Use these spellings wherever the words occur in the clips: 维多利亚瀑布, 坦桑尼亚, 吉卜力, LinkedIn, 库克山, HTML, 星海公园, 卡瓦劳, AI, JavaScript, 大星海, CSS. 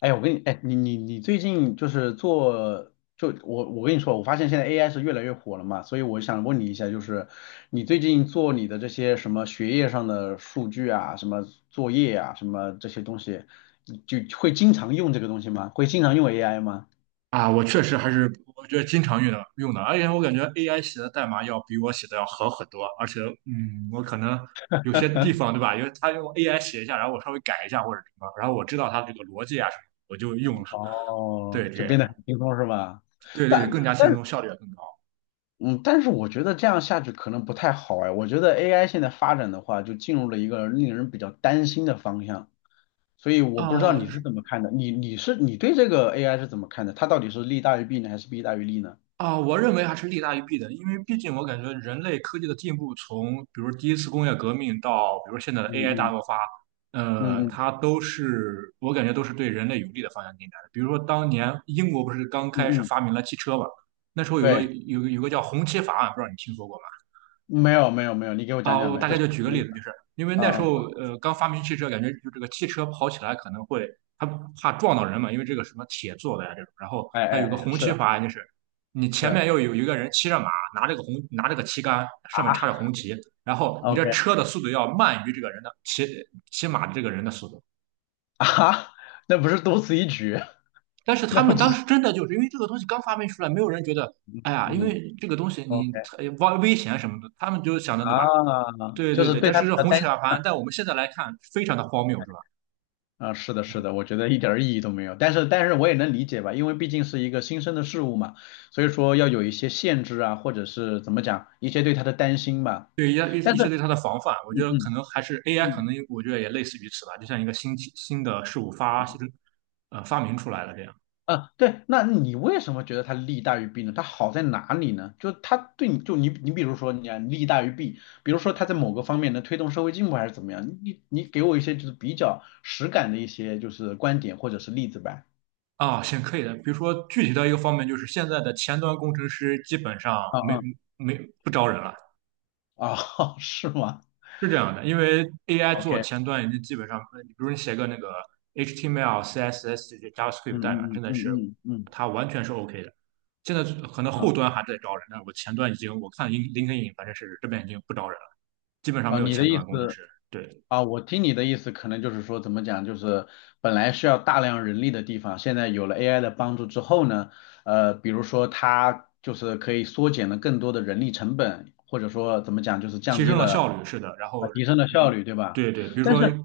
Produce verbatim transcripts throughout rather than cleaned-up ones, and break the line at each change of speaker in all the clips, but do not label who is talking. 哎，我跟你，哎，你你你最近就是做，就我我跟你说，我发现现在 A I 是越来越火了嘛，所以我想问你一下，就是你最近做你的这些什么学业上的数据啊，什么作业啊，什么这些东西，你就会经常用这个东西吗？会经常用 A I 吗？
啊，我确实还是我觉得经常用的用的，而且我感觉 A I 写的代码要比我写的要好很多，而且嗯，我可能有些地方对吧，因为他用 A I 写一下，然后我稍微改一下或者什么，然后我知道它这个逻辑啊什么，我就用了。对，
哦，就
这
变
样，
得很轻松是吧？
对对，
但
更加
但
轻
是
松，效率也更高。
嗯，但是我觉得这样下去可能不太好哎，我觉得 A I 现在发展的话，就进入了一个令人比较担心的方向。所以我不知道你
啊、
是怎么看的，你你是你对这个 A I 是怎么看的？它到底是利大于弊呢，还是弊大于利呢？
啊，我认为还是利大于弊的，因为毕竟我感觉人类科技的进步，从比如第一次工业革命到比如现在的
嗯
A I 大
嗯
爆发，呃，
嗯嗯
它都是我感觉都是对人类有利的方向进展的。比如说当年英国不是刚
嗯
开始
嗯，
发明了汽车嘛，那时候有个
对，
有个有个叫红旗法案，不知道你听说过吗？
没有没有没有，你给我讲
啊，
讲
我
呗，
大
这
概
是
就举
什
个
么
例
意思？
子，就是因为
啊
那时
啊，
候呃刚发明汽车，感觉就这个汽车跑起来可能会它怕撞到人嘛，因为这个什么铁做的呀这种，然后
哎
它
哎
有个
哎，
红
是
旗法，就是你前面
是
要有一个人骑着马，拿着个红拿着个旗杆，上面插着
啊
红旗，然后你
，OK
这车的速度要慢于这个人的骑骑马的这个人的速度。
啊，那不是多此一举，
但是 他
那我
们当
只
时真的就是因为这个东西刚发明出来，没有人觉得哎呀，因
嗯
为这个东西
OK
你呃危危险什么的，他们就想着
啊，
对吧？对
就
对
是
对，
对
但
他
是
比
这
较
红
担。
血小盘在我们现在来看非常的荒谬，是吧？
啊，是的，是的，我觉得一点儿意义都没有。但是，但是我也能理解吧，因为毕竟是一个新生的事物嘛，所以说要有一些限制啊，或者是怎么讲，一些对他的担心吧。
对一些
但
一
是，
些对它的防范，我觉
嗯
得可
嗯
能还是 A I,可
嗯，
能我觉得也类似于此吧，就像一个新奇新的事物发新呃发明出来了这样。
啊，对，那你为什么觉得它利大于弊呢？它好在哪里呢？就它对你，就你，你比如说你啊，利大于弊，比如说它在某个方面能推动社会进步还是怎么样？你你给我一些就是比较实感的一些就是观点或者是例子吧。
啊，行可以的。比如说具体的一个方面，就是现在的前端工程师基本上
啊
没
啊
没不招人了，
啊，是吗
是这样的，因为 A I 做
？OK。
前端已经基本上，呃比如你写个那个 H T M L、C S S 这些 JavaScript
嗯
代码，
嗯嗯
真的是
嗯嗯嗯，
它完全是 OK 的。现在可能后
好
端还在招人，但我前端已经，我看 Lin- l k i n 反正是这边已经不招人了，基本上
啊，
没有
你的
前
意
端工程
思
师。对，
啊，我听你的意思，可能就是说怎么讲，就是本来需要大量人力的地方，现在有了 A I 的帮助之后呢，呃，比如说它就是可以缩减了更多的人力成本，或者说怎么讲，就是降
提
低
升了
了
效率，是的。然后，
啊，提升了效
嗯，
率，对吧？
对对，比如
但
说。
是，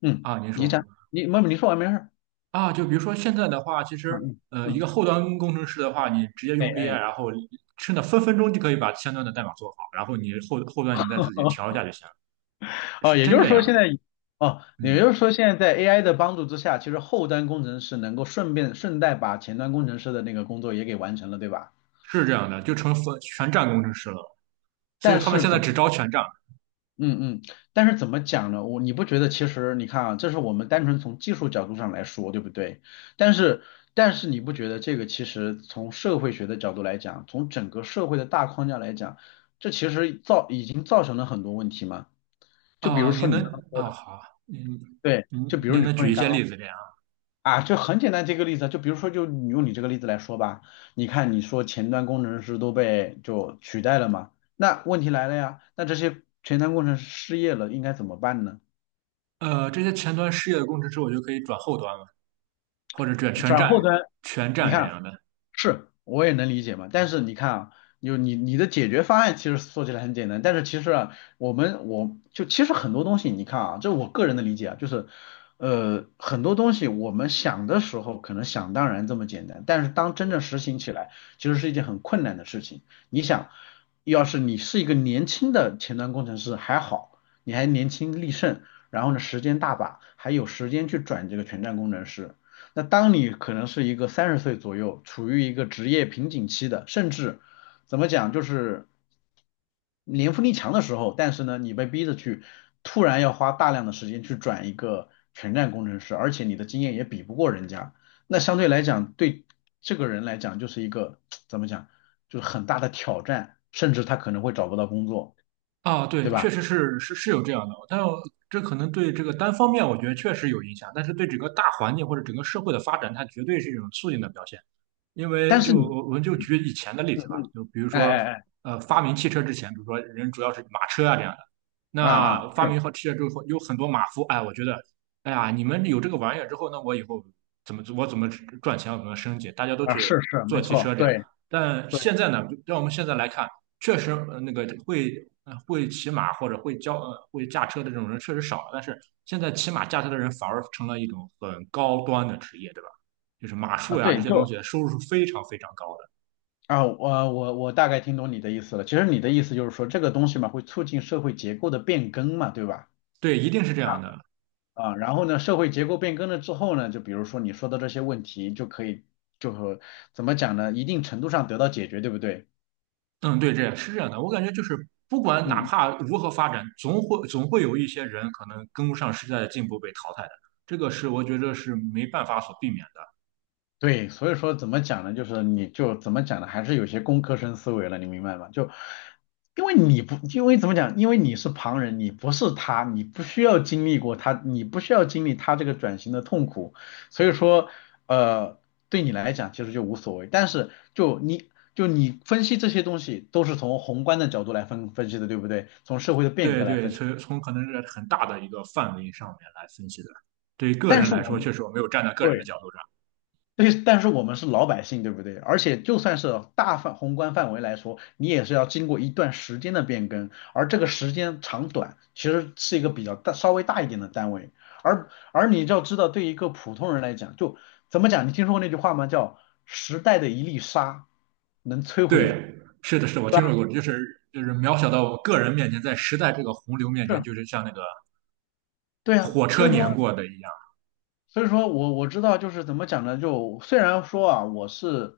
嗯，
啊，您说。
你讲，你，妹妹，你说完没事儿？
啊，就比如说现在的话，其实
嗯嗯
呃，一个
嗯，
后端工程师的话，你直接
哎
用 A I,
哎。
然后真的分分钟就可以把前端的代码做好，然后你后后端你再自己调一下就行了，是
哦，也
真
就是
这
说现
样？
在，哦，也
嗯，
就是说现在在 A I 的帮助之下，其实后端工程师能够顺便顺带把前端工程师的那个工作也给完成了，对吧？
是这样的，就成分全站工程师了，所以
但
他们
是
现在
怎么，
只招全站。
嗯嗯，但是怎么讲呢？我你不觉得其实你看啊，这是我们单纯从技术角度上来说，对不对？但是但是你不觉得这个其实从社会学的角度来讲，从整个社会的大框架来讲，这其实造已经造成了很多问题吗？就比
啊，
如
您
说你
能
刚刚说
啊，
的，
好，您
对，就
您
比如
您
你
能
说
举
你
一
刚。
些例
刚。
子这样？
啊，就很简单，这个例子，就比如说，就你用你这个例子来说吧，你看你说前端工程师都被就取代了嘛，那问题来了呀，那这些前端工程师失业了应该怎么办呢？
呃，这些前端失业的工程师，我就可以转后端了，或者转全
转
站
后端，
全
你
站这
看。
样的。
是，我也能理解嘛。但是你看啊，有你你的解决方案其实说起来很简单，但是其实啊，我们我就其实很多东西，你看啊，这我个人的理解啊，就是呃很多东西我们想的时候可能想当然这么简单，但是当真正实行起来，其实是一件很困难的事情。你想，要是你是一个年轻的前端工程师还好，你还年轻力盛，然后呢时间大把，还有时间去转这个全栈工程师。那当你可能是一个三十岁左右，处于一个职业瓶颈期的，甚至怎么讲，就是年富力强的时候，但是呢，你被逼着去突然要花大量的时间去转一个全站工程师，而且你的经验也比不过人家，那相对来讲，对这个人来讲就是一个 怎么讲，就是很大的挑战，甚至他可能会找不到工作，
啊，
对
对，
吧？
确实是是是有这样的，但这可能对这个单方面，我觉得确实有影响，但是对整个大环境或者整个社会的发展，它绝对是一种促进的表现。因
但
为
是
就
你，
我们就举以前的例
嗯
子吧，
嗯，
就比如
哎
说，
哎
呃，发明汽车之前，比如说人主要是马车啊这样的，
哎，啊啊
那发
是
明好汽车之后，有很多马夫，哎，我觉得，哎呀，你们有这个玩意儿之后，那我以后怎么我怎么赚钱，我怎么升级，大家都
啊
去
是是，
做
没
汽车
错，
这样。
对
但
对
现在呢，就让我们现在来看。确实呃那个会呃会骑马或者会教呃会驾车的这种人确实少了，但是现在骑马驾车的人反而成了一种很高端的职业，对吧？就是马
啊
术呀这
对，
些东
就。
西收入是非常非常高的。
啊，我我我大概听懂你的意思了。其实你的意思就是说，这个东西嘛，会促进社会结构的变更嘛，对吧？
对，一定是这样的。
啊，然后呢，社会结构变更了之后呢，就比如说你说的这些问题，就可以就和怎么讲呢，一定程度上得到解决，对不对？
嗯，对，这样是这样的。我感觉就是不管哪
嗯，
怕如何发展，总会总会有一些人可能跟不上时代的进步被淘汰的，这个是我觉得是没办法所避免的。
对，所以说怎么讲呢？就是你就怎么讲呢？还是有些工科生思维了，你明白吗？就因为你不，因为怎么讲？因为你是旁人，你不是他，你不需要经历过他，你不需要经历他这个转型的痛苦，所以说，呃，对你来讲其实就无所谓。但是就你就你分析这些东西都是从宏观的角度来分分析的，对不对？从社会的变
对
革来
对，
分析。
从从可能是很大的一个范围上面来分析的。对于个
但
人
是
来
我
说，
们
确实我没有站在个人的
对。
角度上。
对，但是我们是老百姓，对不对？而且就算是大范宏观范围来说，你也是要经过一段时间的变更，而这个时间长短其实是一个比较大、稍微大一点的单位。而而你要知道，对一个普通人来讲，就怎么讲？你听说过那句话吗？叫"时代的一粒沙能摧毁"，
对，是的，是的我
对
听
吧？
说过，就是就是渺小到我个人面前，在时代这个洪流面前，
是，
就是像那个
对啊。
火
所
车
以
碾
说。
过的一样。
所以说我我知道就是怎么讲呢，就虽然说啊，我是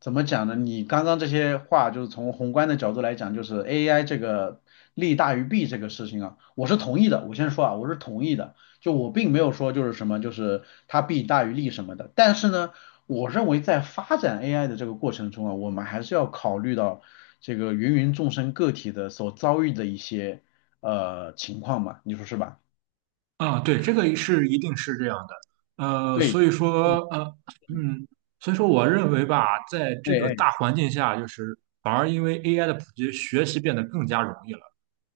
怎么讲呢？你刚刚这些话就是从宏观的角度来讲，就是 A I 这个利大于弊这个事情啊，我是同意的。我先说啊，我是同意的，就我并没有说就是什么就是它弊大于利什么的。但是呢，我认为在发展 A I 的这个过程中啊，我们还是要考虑到这个芸芸众生个体的所遭遇的一些呃情况嘛，你说是吧？
啊，对，这个是一定是这样的，呃，
对，
所以说，
嗯，
呃，
嗯
嗯，所以说，我认为吧，在
哎
这个
哎。
大环境下，就是反而因为 A I 的普及，学习变得更加容易了。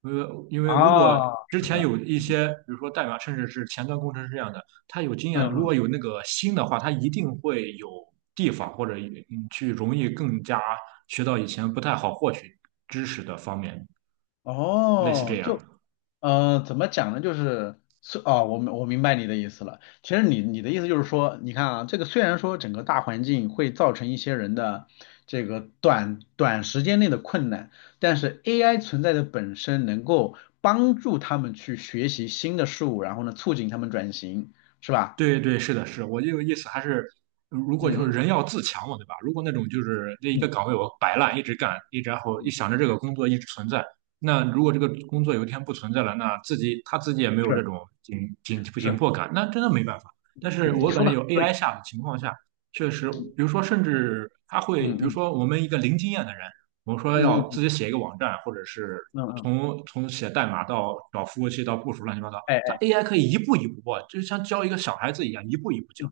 呃，因为如果
啊，
之
是
前
的，
有一
嗯
些，比如说代码，甚至是前端工程师这样的，他有经验，
嗯
如果
嗯，
有那个心的话，他一定会有地方或者嗯去容易更加学到以前不太好获取知识的方面，类似这
哦，
样。
就呃，怎么讲呢？就是是哦，我明我明白你的意思了。其实你你的意思就是说，你看啊，这个虽然说整个大环境会造成一些人的这个短短时间内的困难，但是 A I 存在的本身能够帮助他们去学习新的事物，然后呢，促进他们转型，是吧？
对对，是的，是我这个意思。还是，如果
嗯
就是
嗯
人要自强嘛，对吧？如果那种就是那一个
嗯
岗位我摆烂一直干，一直然后
嗯，
一
嗯
想着这个工作一直存在，那如果这个工作有一天不存在了，那自己他自己也没有这
是
种紧紧紧
是，
迫感，那真的没办法。但
嗯，
是
你
我感
说
觉
的很
有
对，
A I 下的情况下，确实，
嗯
比如说甚至他会，比
嗯
如
嗯
说我们一个零经验的人，我们说
嗯
要
嗯
自己写一个网站，或者是
嗯嗯，嗯
从从写代码到找服务器到部署乱七八糟。
哎
它
哎。
A I 可以一步一步过，就是像教一个小孩子一样，一步一步教，
嗯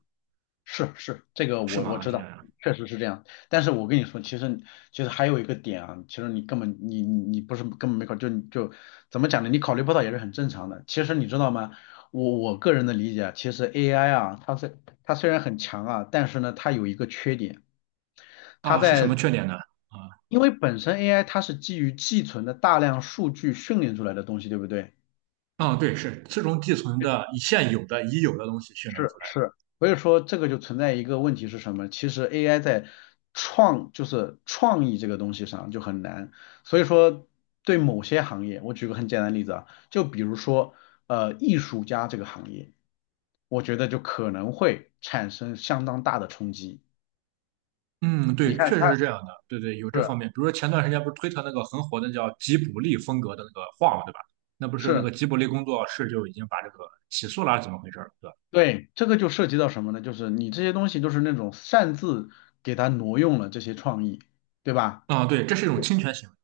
是是，这个
是
我
吗？
我
啊，
知
这样
道，
呀。
确实是这样。但是我跟你说，其实其实还有一个点啊，其实你根本你你你不是根本没考，就就怎么讲呢？你考虑不到也是很正常的。其实你知道吗？我我个人的理解啊，其实 A I 啊，它虽它虽然很强啊，但是呢，它有一个缺点，它
啊，是什么
在
缺点呢？啊
因为本身 A I 它是基于寄存的大量数据训练出来的东西，对不对？
啊，对，是自从寄存的现有的已有的东西训练
是
出来的。
是，所以说这个就存在一个问题是什么？其实 A I 在创就是创意这个东西上就很难，所以说对某些行业，我举个很简单的例子啊，就比如说呃艺术家这个行业，我觉得就可能会产生相当大的冲击。
嗯，
你
对，
看
确实是
它
这样的。对对，有这方
是
面。比如说前段时间不是推特那个很火的叫吉卜力风格的那个画嘛，对吧？那不是那个
是
吉卜力工作室就已经把这个起诉了，还是怎么回事儿？对吧？
对，这个就涉及到什么呢？就是你这些东西都是那种擅自给它挪用了这些创意，对吧？
啊，对，这是一种侵权行为。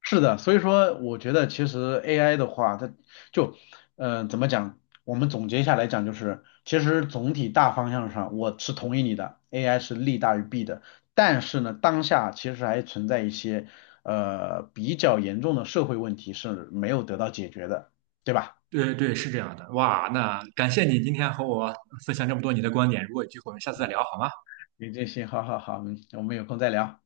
是的，所以说我觉得其实 A I 的话，它就，嗯怎么讲？我们总结下来讲就是，其实总体大方向上我是同意你的，A I 是利大于弊的。但是呢，当下其实还存在一些呃比较严重的社会问题是没有得到解决的，对吧？
对对，是这样的。哇，那感谢你今天和我分享这么多你的观点。如果有机会，我们下次再聊好吗？
你这些，好好好，我们我们有空再聊。